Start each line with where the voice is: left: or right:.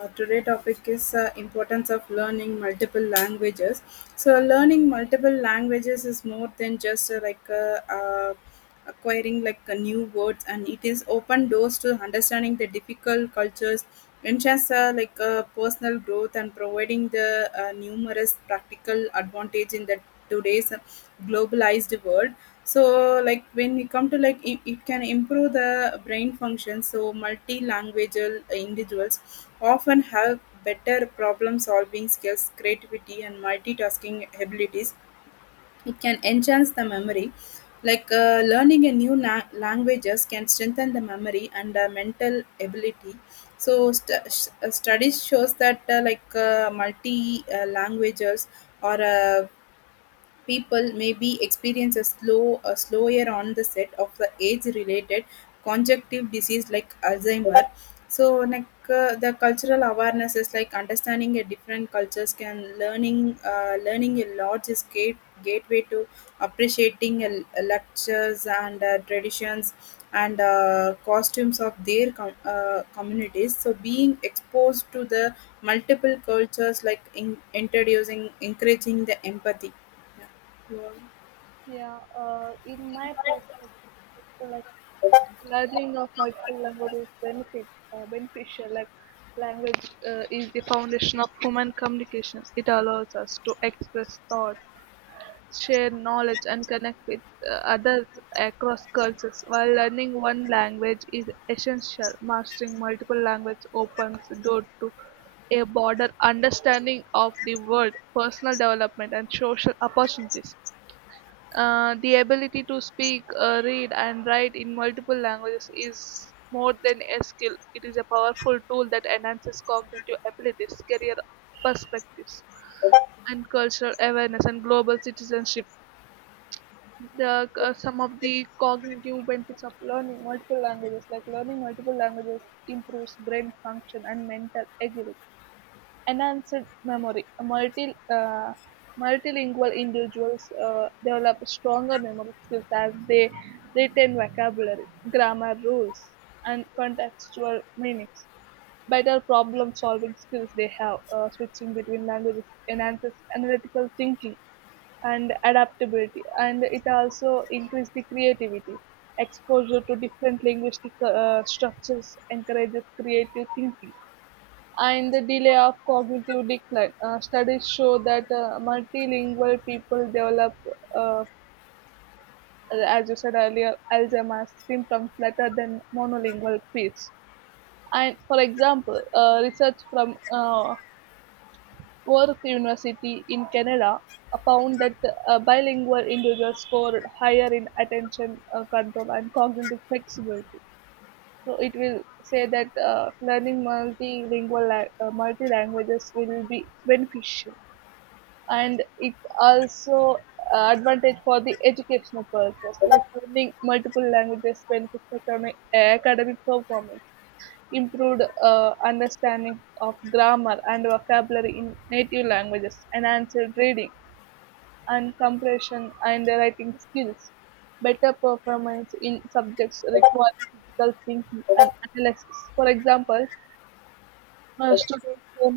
left: Today topic is importance of learning multiple languages. So learning multiple languages is more than just acquiring new words, and it is open doors to understanding the difficult cultures, enhance personal growth, and providing the numerous practical advantage in that today's globalized world. So like when we come to it, can improve the brain function. So multilingual individuals often have better problem solving skills, creativity, and multitasking abilities. It can enhance the memory, like learning a new languages can strengthen the memory and mental ability. So studies shows that multi languages or people maybe experience a slower on the set of the age related conjunctive disease like Alzheimer. So like the cultural awareness is like understanding a different cultures can learning learning a large is gateway to appreciating a lectures and traditions and costumes of their communities. So being exposed to the multiple cultures like introducing, encouraging the empathy. Yeah. Well,
right: Yeah, in my perspective, like learning of multiple languages benefit beneficial. Like language is the foundation of human communication. It allows us to express thought, share knowledge, and connect with others across cultures. While learning one language is essential, mastering multiple languages opens the door to a broader understanding of the world, personal development, and social opportunities. The ability to speak, read, and write in multiple languages is more than a skill. It is a powerful tool that enhances cognitive abilities, career perspectives, and cultural awareness and global citizenship. Some of the cognitive benefits of learning multiple languages, like learning multiple languages, improves brain function and mental agility enhanced memory. Multilingual individuals develop stronger memory skills as they retain vocabulary, grammar rules, and contextual meanings. Better problem solving skills they have, switching between languages enhances analytical thinking and adaptability, and it also increases the creativity. Exposure to different linguistic structures encourages creative thinking and the delay of cognitive decline. Studies show that multilingual people develop, uh, as you said earlier, Alzheimer's symptoms later than monolingual peers. And for example, research from Worth University in Canada found that bilingual individuals scored higher in attention control and cognitive flexibility. So it will say that learning multi languages will be beneficial. And it also advantage for the educational purpose, like learning multiple languages benefits academic performance, improved understanding of grammar and vocabulary in native languages, enhanced reading and comprehension and writing skills, better performance in subjects requiring critical thinking and analysis. For example, students who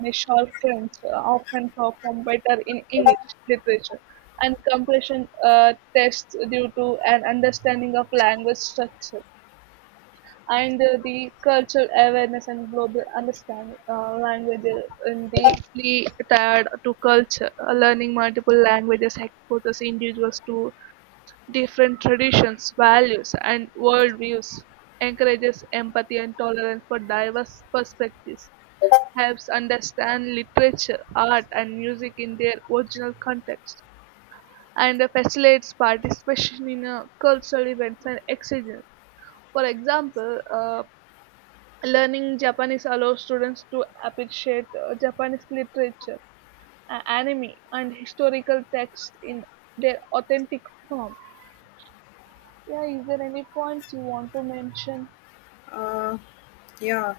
right: need Spanish or French often perform better in English literature and comprehension tests due to an understanding of language structure and the cultural awareness and global understanding. Languages in deeply tied to culture. Learning multiple languages exposes individuals to different traditions, values, and worldviews. Encourages empathy and tolerance for diverse perspectives, helps understand literature, art, and music in their original context, and facilitates participation in cultural events and exchanges. For example, learning Japanese allows students to appreciate Japanese literature, anime, and historical texts in their authentic form. Yeah, is there any points you want to mention?
left: uh, yeah.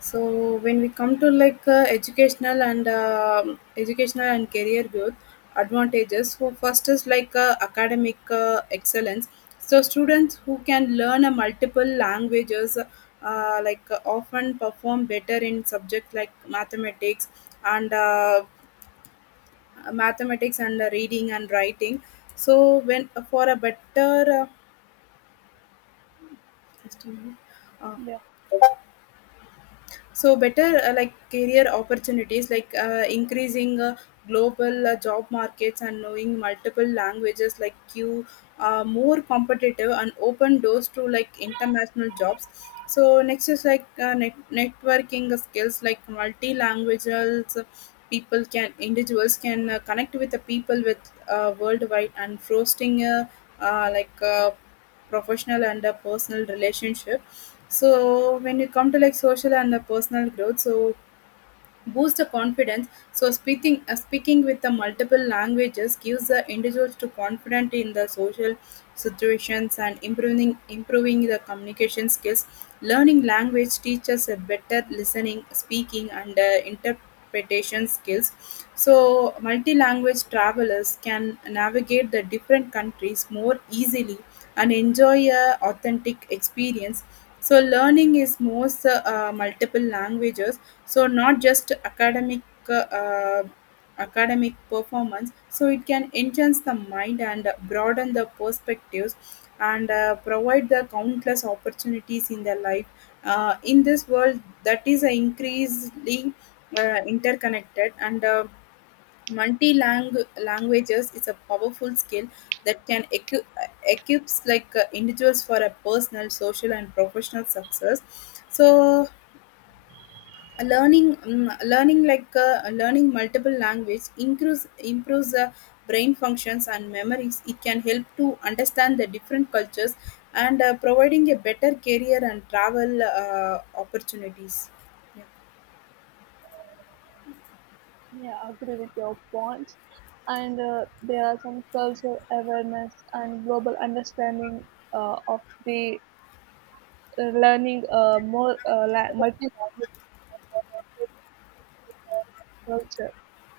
left: So when we come to like educational and educational and career growth advantages, so first is like academic excellence. So students who can learn a multiple languages often perform better in subjects like mathematics and reading and writing. So when for a better estimate,
right: Yeah.
left: uh, so better like career opportunities, like increasing global job markets, and knowing multiple languages like you are more competitive and open doors to like international jobs. So next is like networking skills, like multi-languages people can individuals can connect with the people with worldwide and fostering uh, like uh, professional and personal relationship. So when you come to like social and the personal growth, so boost the confidence. So speaking with the multiple languages gives the individuals to confident in the social situations and improving the communication skills. Learning language teaches a better listening, speaking, and interpretation skills. So multi-language travelers can navigate the different countries more easily and enjoy a authentic experience. So learning is most multiple languages. So not just academic uh, academic performance. So it can enhance the mind and broaden the perspectives and provide the countless opportunities in their life. In this world that is increasingly interconnected and multi languages is a powerful skill that can equips like individuals for a personal, social, and professional success. So, a learning learning multiple language improves the brain functions and memories. It can help to understand the different cultures and providing a better career and travel opportunities. Yeah.
right: Yeah, agree with your points. And there are some cultural awareness and global understanding of the learning more multi-language culture.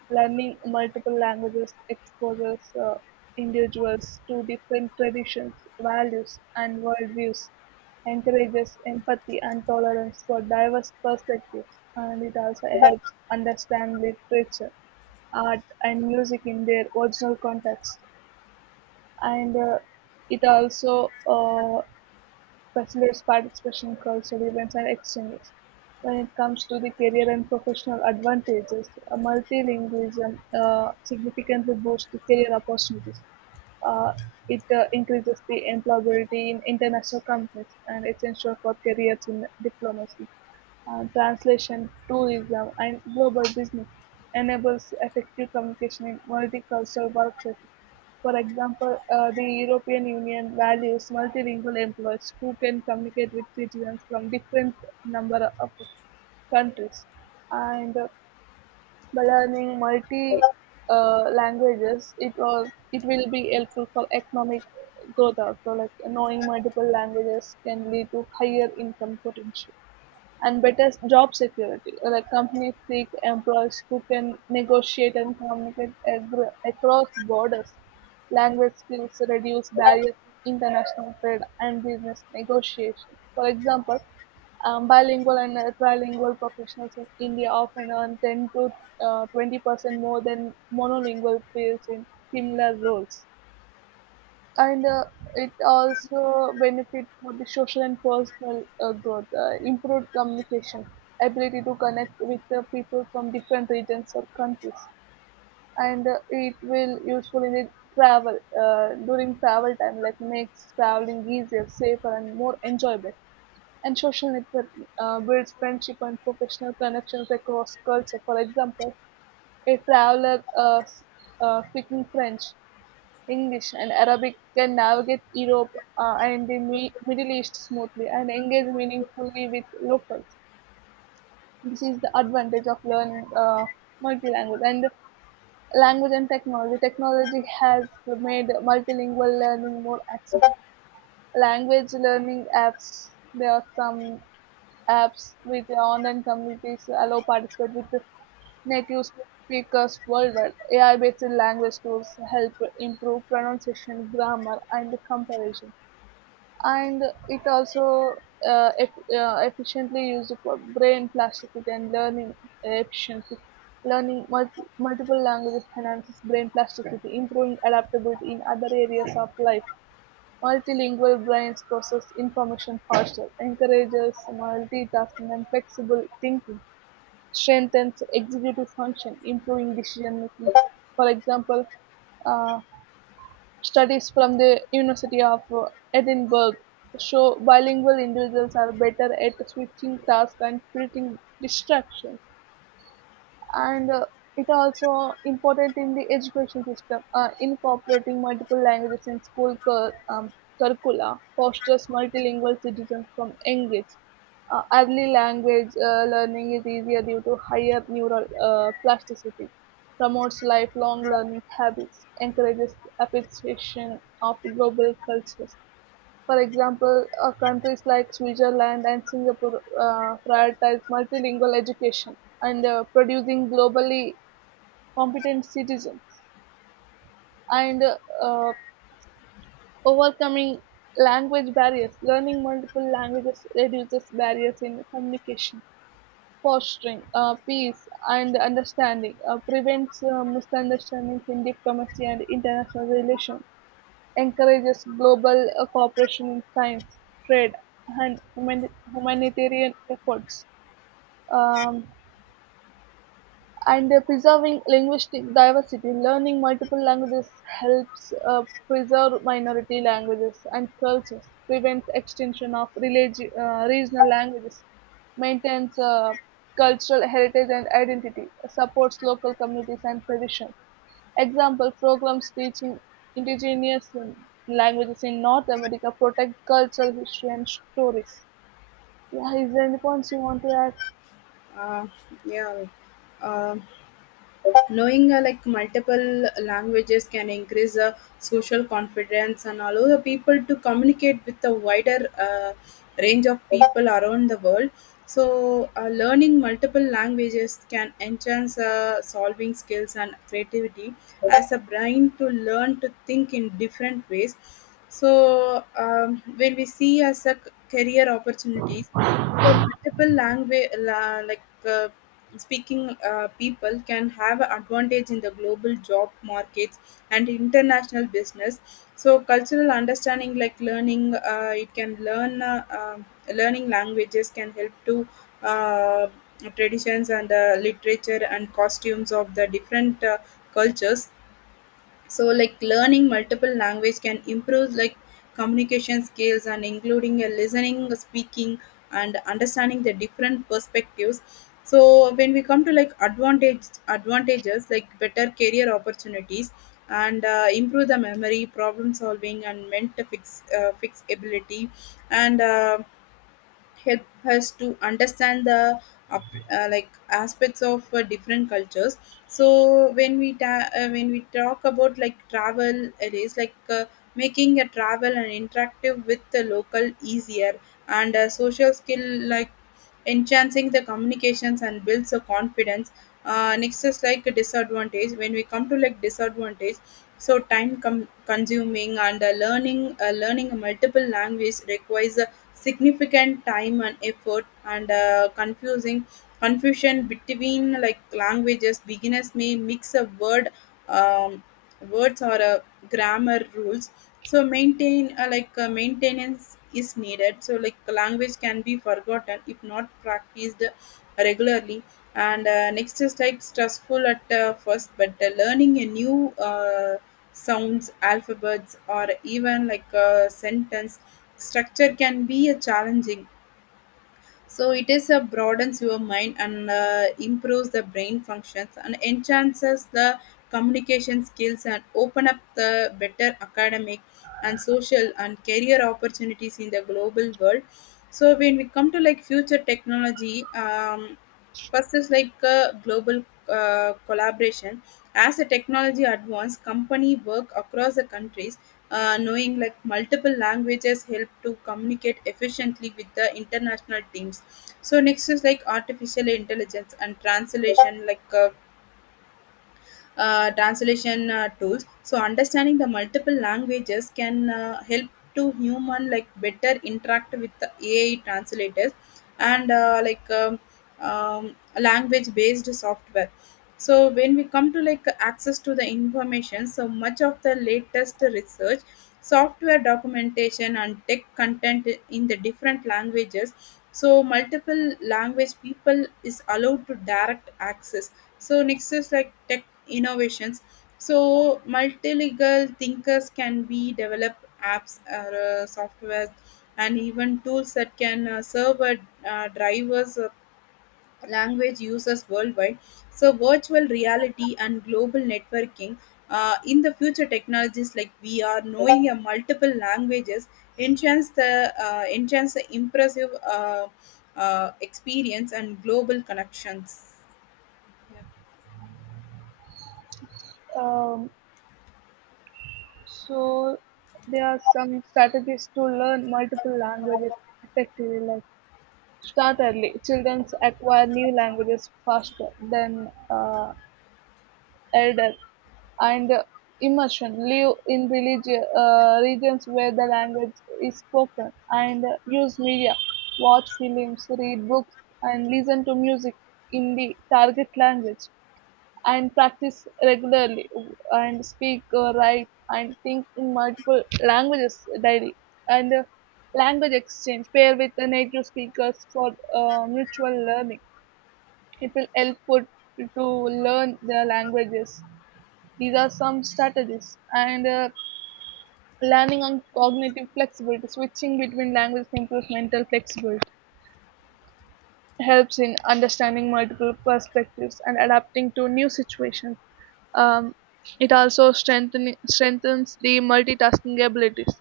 right: Learning multiple languages exposes individuals to different traditions, values, and worldviews, encourages empathy and tolerance for diverse perspectives, and it also helps understand literature, art, and music in their original context. And it also facilitates participation across events and exchanges. When it comes to the career and professional advantages, multilingualism significantly boosts the career opportunities. Uh, it increases the employability in international companies, and it's essential for careers in diplomacy, translation, tourism, and global business, enables effective communication in multicultural workplaces. For example, the European Union values multilingual employees who can communicate with citizens from different number of countries. And by learning multi languages, it will be helpful for economic growth also. Like knowing multiple languages can lead to higher income potential and better job security. Like companies seek employees who can negotiate and communicate across borders. Language skills reduce barriers in international trade and business negotiation. For example, bilingual and trilingual professionals in India often earn 10 to 20% more than monolingual peers in similar roles. And it also benefit for the social and personal growth, improved communication, ability to connect with the people from different regions or countries. And it will useful in the travel during travel time, like makes traveling easier, safer, and more enjoyable, and social network builds friendship and professional connections across culture. For example, a traveler speaking French, English, and Arabic can navigate Europe and the Middle East smoothly and engage meaningfully with locals. This is the advantage of learning multilanguage and language and technology. Technology has made multilingual learning more accessible. Language learning apps. There are some apps with online communities allow participate with native speakers worldwide. AI-based language tools help improve pronunciation, grammar, and comparison. And it also efficiently used for brain plasticity and learning efficiency. Learning multiple languages enhances brain plasticity, improving adaptability in other areas of life. Multilingual brains process information faster, encourages multitasking and flexible thinking, strengthens executive function, improving decision making. For example, uh, Studies from the University of Edinburgh show bilingual individuals are better at switching tasks and filtering distractions. And it also important in the education system, incorporating multiple languages in school curricula, fosters multilingual citizens from young age. Early language learning is easier due to higher neural plasticity, promotes lifelong learning habits, encourages appreciation of global cultures. For example, countries like Switzerland and Singapore prioritize multilingual education and producing globally competent citizens. And overcoming language barriers. Learning multiple languages reduces barriers in communication, fostering peace and understanding, prevents misunderstandings in diplomacy and international relations. Encourages global cooperation in science, trade, and humanitarian efforts. Um, and preserving linguistic diversity, learning multiple languages helps preserve minority languages and cultures, prevents extinction of regional languages, maintains cultural heritage and identity, supports local communities and traditions. Example programs teaching indigenous languages in North America protect cultural history and stories. Yeah, is there any points you want to add?
left: uh, yeah. uh, Knowing multiple languages can increase social confidence and allow the people to communicate with a wider range of people around the world. So learning multiple languages can enhance solving skills and creativity as a brain to learn to think in different ways. So when we see as a career opportunities, so multiple language, la, like uh, speaking people can have advantage in the global job markets and international business. So cultural understanding, like learning, it can learn learning languages can help to uh, traditions and literature and costumes of the different cultures. So like learning multiple language can improve like communication skills and including a listening, speaking, and understanding the different perspectives. So when we come to like advantages like better career opportunities and improve the memory, problem solving, and mental fixability, and help us to understand the like aspects of different cultures. So when we when we talk about like travel, it is like making a travel and interactive with the local easier, and a social skill like enhancing the communications and builds a confidence. Next is like a disadvantage. When we come to like disadvantage, so time consuming, and learning multiple language requires significant time and effort, and confusing confusion between like languages. Beginners may mix a um, words or grammar rules. So maintain maintenance is needed, so like language can be forgotten if not practiced regularly. And next is like stressful at first, but learning a new sounds, alphabets, or even like a sentence structure can be a challenging. So it is a broadens your mind and improves the brain functions and enhances the communication skills and open up the better academic and social and career opportunities in the global world. So when we come to like future technology, first is like global collaboration. As a technology advance company work across the countries, knowing like multiple languages help to communicate efficiently with the international teams. So next is like artificial intelligence and translation, like translation tools. So understanding the multiple languages can help to human like better interact with the AI translators and language based software. So when we come to like access to the information, so much of the latest research, software documentation, and tech content in the different languages. So multiple language people is allowed to direct access. So next is like tech innovations. So multilingual thinkers can be develop apps or software and even tools that can serve a drivers language users worldwide. So virtual reality and global networking, in the future technologies, like we are knowing a multiple languages enhance the impressive experience and global connections. Yeah.
right: Um, so there are some strategies to learn multiple languages effectively, like start early. Children acquire new languages faster than elders. And immersion, live in regions where the language is spoken, and use media, watch films, read books, and listen to music in the target language, and practice regularly, and speak, write, and think in multiple languages daily. And language exchange, pair with the native speakers for mutual learning. It will help put to learn their languages. These are some strategies. And learning on cognitive flexibility, switching between languages improves mental flexibility, helps in understanding multiple perspectives and adapting to new situations. Um, it also strengthens the multitasking abilities.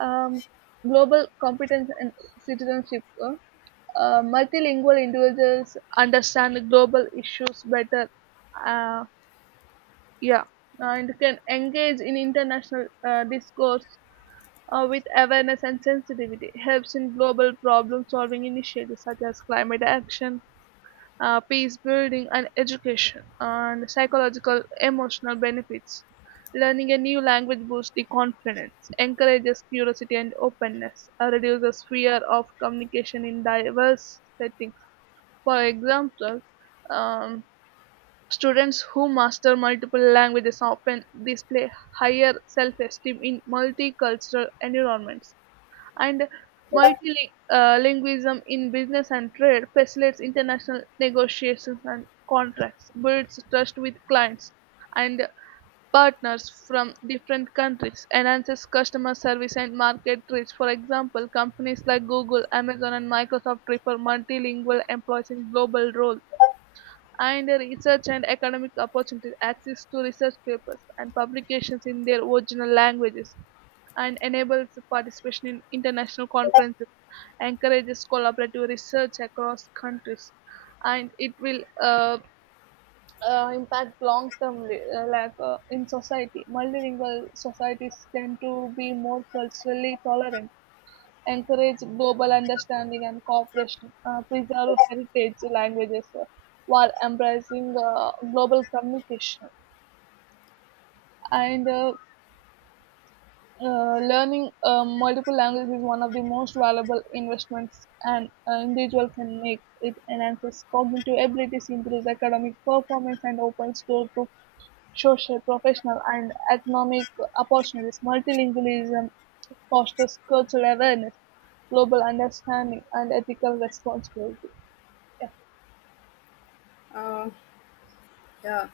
right: Um, Global competence and citizenship. Multilingual individuals understand global issues better. Uh, yeah, and can engage in international discourse with awareness and sensitivity, helps in global problem solving initiatives such as climate action, peace building, and education, and psychological emotional benefits. Learning a new language boosts the confidence, encourages curiosity and openness, reduces fear of communication in diverse settings. For example, um, students who master multiple languages often display higher self-esteem in multicultural environments. And multilingualism in business and trade facilitates international negotiations and contracts, builds trust with clients and partners from different countries, enhances customer service and market reach. For example, companies like Google, Amazon, and Microsoft prefer multilingual employees in global roles. And research and academic opportunities, access to research papers and publications in their original languages, and enables participation in international conferences, encourages collaborative research across countries, and it will impact long term, like, in society. Multilingual societies tend to be more culturally tolerant, encourage global understanding and cooperation, preserve heritage languages while embracing global communication. And learning multiple languages is one of the most valuable investments an individual can make. It enhances cognitive abilities, improves academic performance, and opens doors to social, professional, and economic opportunities. Multilingualism fosters cultural awareness, global understanding, and ethical responsibility. Yeah,
left: Uh, yeah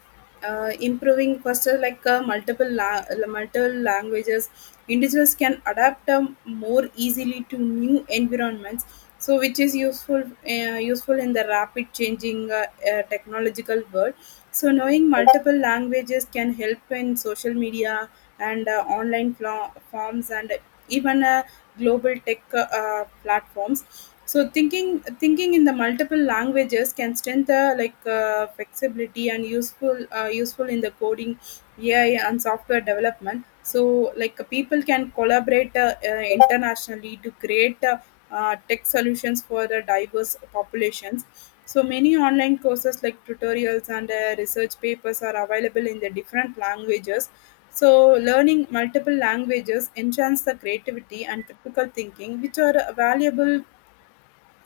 left: Improving faster, like multiple languages individuals can adapt more easily to new environments, so which is useful useful in the rapid changing technological world. So knowing multiple languages can help in social media and online forms and even global tech platforms. So thinking in the multiple languages can strengthen like flexibility, and useful useful in the coding, AI, and software development. So like people can collaborate internationally to create tech solutions for the diverse populations. So many online courses like tutorials and research papers are available in the different languages. So, learning multiple languages enhance the creativity and critical thinking, which are valuable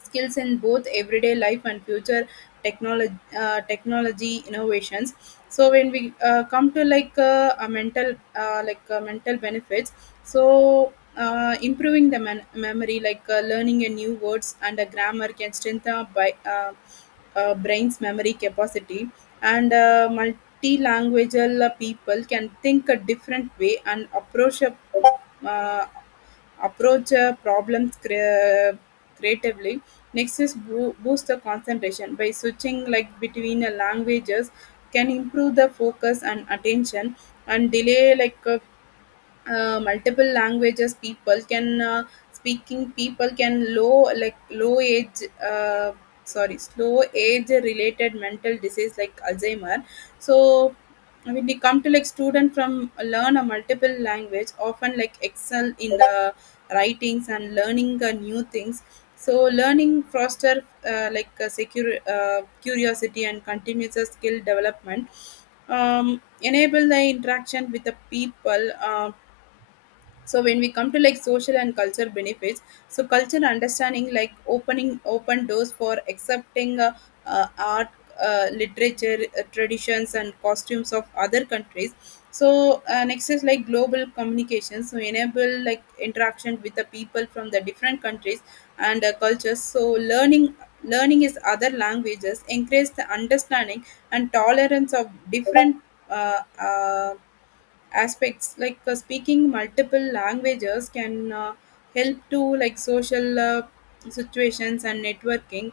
left: skills in both everyday life and future technology innovations. So when we come to like a mental like mental benefits. So improving the memory, like learning a new words and a grammar can strengthen by brain's memory capacity. And multilingual people can think a different way and uh, approach problems creatively. Next is boost the concentration by switching like between languages can improve the focus and attention. And delay like multiple languages people can speaking people can low age, sorry, slow age related mental disease like Alzheimer. So when they come to like student from learn a multiple language often like excel in the writings and learning new things. So learning foster like secure curiosity and continuous skill development, enable the interaction with the people. So when we come to like social and culture benefits, so culture understanding like opening open doors for accepting art, literature, traditions, and costumes of other countries. So next is like global communication, so enable like interaction with the people from the different countries and cultures. So learning is other languages increase the understanding and tolerance of different uh, uh, aspects. Like speaking multiple languages can help to like social situations and networking.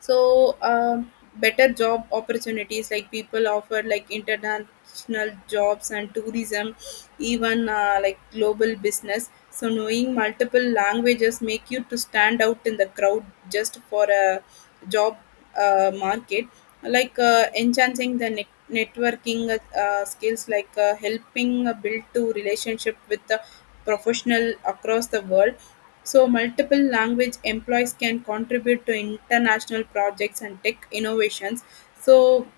left: So better job opportunities, like people offer like international jobs and tourism, even like global business. So knowing multiple languages make you to stand out in the crowd just for a job market, like enhancing the networking skills, like helping build to relationship with the professional across the world. So, multiple language employees can contribute to international projects and tech innovations. So,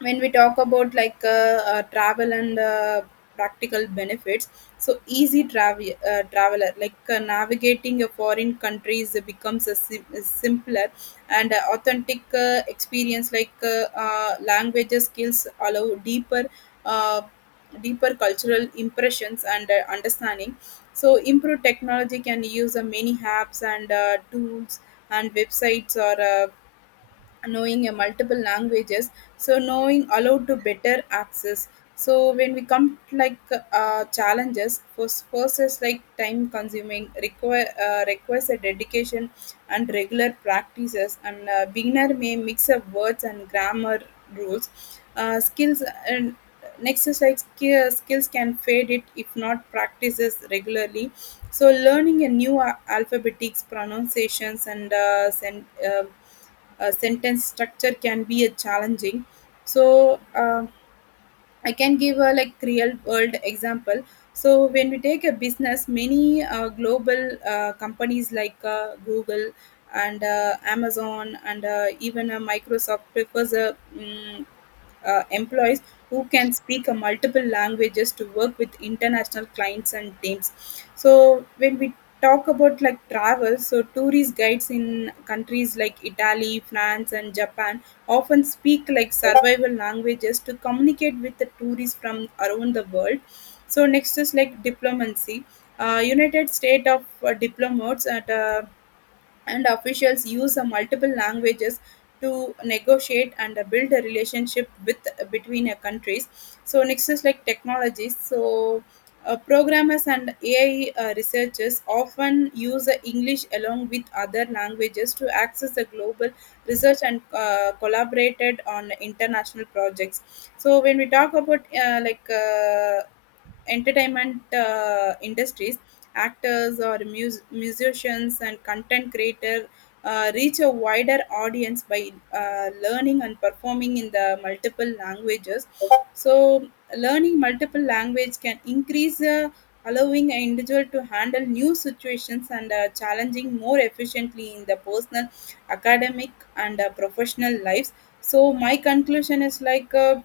left: when we talk about like travel and practical benefits, so easy travel, traveler, like navigating a foreign countries becomes a simpler and authentic experience. Like languages skills allow uh, deeper cultural impressions and understanding. So improved technology can use many apps and tools and websites, or knowing a multiple languages, so knowing allowed to better access. So when we come like challenges, first process like time consuming, requires a dedication and regular practices, and beginner may mix up words and grammar rules skills. And next is like skills can fade it if not practices regularly. So learning a new alphabetics, pronunciations, and sentence structure can be a challenging. So I can give a like real world example. So when we take a business, many global companies like Google and Amazon, and even Microsoft prefers a employees who can speak a multiple languages to work with international clients and teams. So when we talk about like travel, so tourist guides in countries like Italy, France, and Japan often speak like survival languages to communicate with the tourists from around the world. So next is like diplomacy. United States of diplomats at and officials use multiple languages to negotiate and build a relationship with between countries. So next is like technologies. So programmers and AI researchers often use English along with other languages to access the global research and collaborated on international projects. So when we talk about entertainment industries, actors or musicians and content creator reach a wider audience by learning and performing in the multiple languages. So learning multiple language can increase allowing an individual to handle new situations and challenging more efficiently in the personal, academic, and professional lives. So my conclusion is like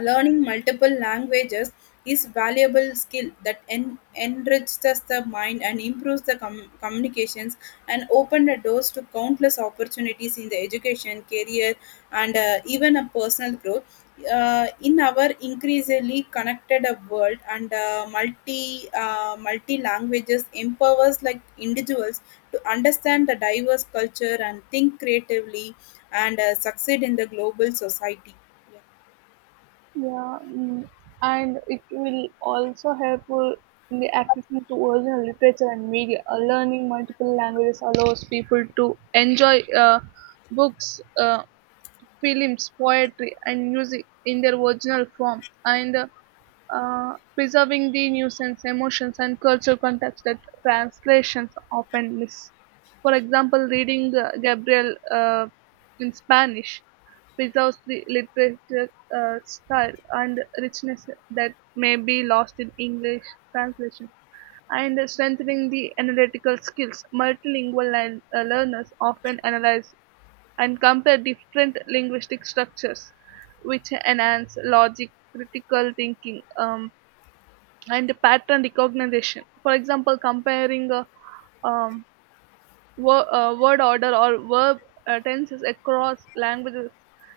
left: learning multiple languages is valuable skill that enriches the mind and improves the communications and open the doors to countless opportunities in the education, career, and even a personal growth. In our increasingly connected world, and multi languages empowers like individuals to understand the diverse culture and think creatively and succeed in the global society. Yeah.
right: yeah. Mm. And it will also helpful in the accessing to original literature and media. Learning multiple languages allows people to enjoy books, films, poetry, and music in their original form. And preserving the nuisance emotions and cultural context that translations often miss. For example, reading Gabriel in Spanish preserves the literature style and richness that may be lost in English translation. And strengthening the analytical skills, multilingual learners often analyze and compare different linguistic structures, which enhance logic, critical thinking, and pattern recognition. For example, comparing um, word order or verb tenses across languages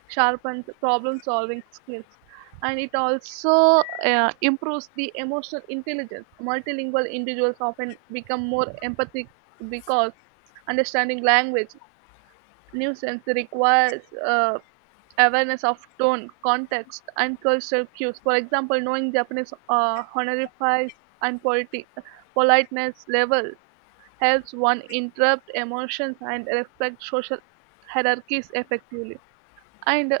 right: sharpens problem solving skills. And it also improves the emotional intelligence. Multilingual individuals often become more empathic because understanding language nuisance requires awareness of tone, context, and cultural cues. For example, knowing Japanese honorifics and politeness level helps one interrupt emotions and respect social hierarchies effectively. And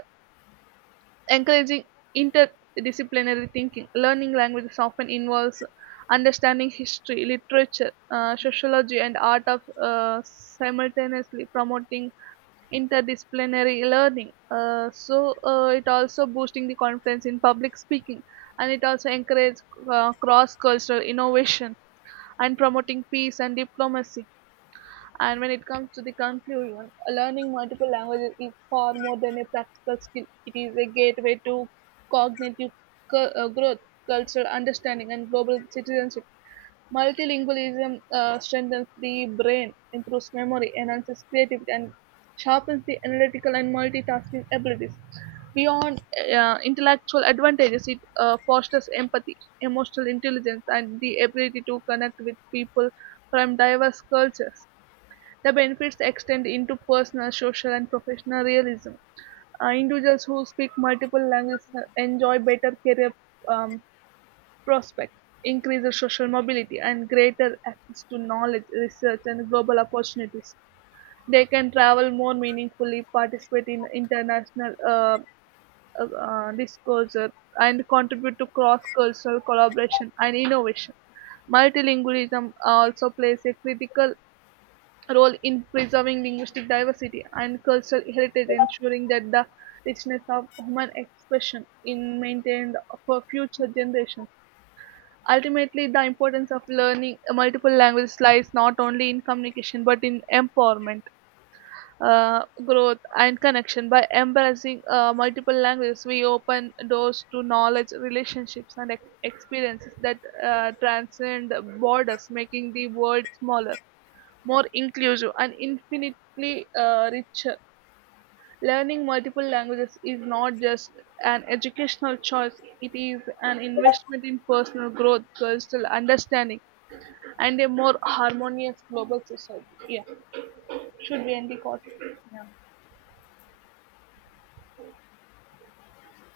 right: encouraging interdisciplinary thinking. Learning languages often involves understanding history, literature, sociology, and art of simultaneously promoting interdisciplinary learning. So it also boosting the confidence in public speaking, and it also encourages cross-cultural innovation and promoting peace and diplomacy. And when it comes to the conclusion, learning multiple languages is far more than a practical skill. It is a gateway to cognitive growth, cultural understanding, and global citizenship. Multilingualism strengthens the brain, improves memory, enhances creativity, and sharpens the analytical and multitasking abilities. Beyond intellectual advantages, it fosters empathy, emotional intelligence, and the ability to connect with people from diverse cultures. The benefits extend into personal, social, and professional realism. Individuals who speak multiple languages enjoy better career um, prospects, increased social mobility, and greater access to knowledge, research, and global opportunities. They can travel more meaningfully, participate in international discourse, and contribute to cross cultural collaboration and innovation. Multilingualism also plays a critical role in preserving linguistic diversity and cultural heritage, ensuring that the richness of human expression is maintained for future generations. Ultimately, the importance of learning multiple languages lies not only in communication but in empowerment, growth, and connection. By embracing multiple languages, we open doors to knowledge, relationships, and experiences that transcend borders, making the world smaller, more inclusive, and infinitely richer. Learning multiple languages is not just an educational choice. It is an investment in personal growth, cultural understanding, and a more harmonious global society. Yeah, should we end the call?
left: Yeah.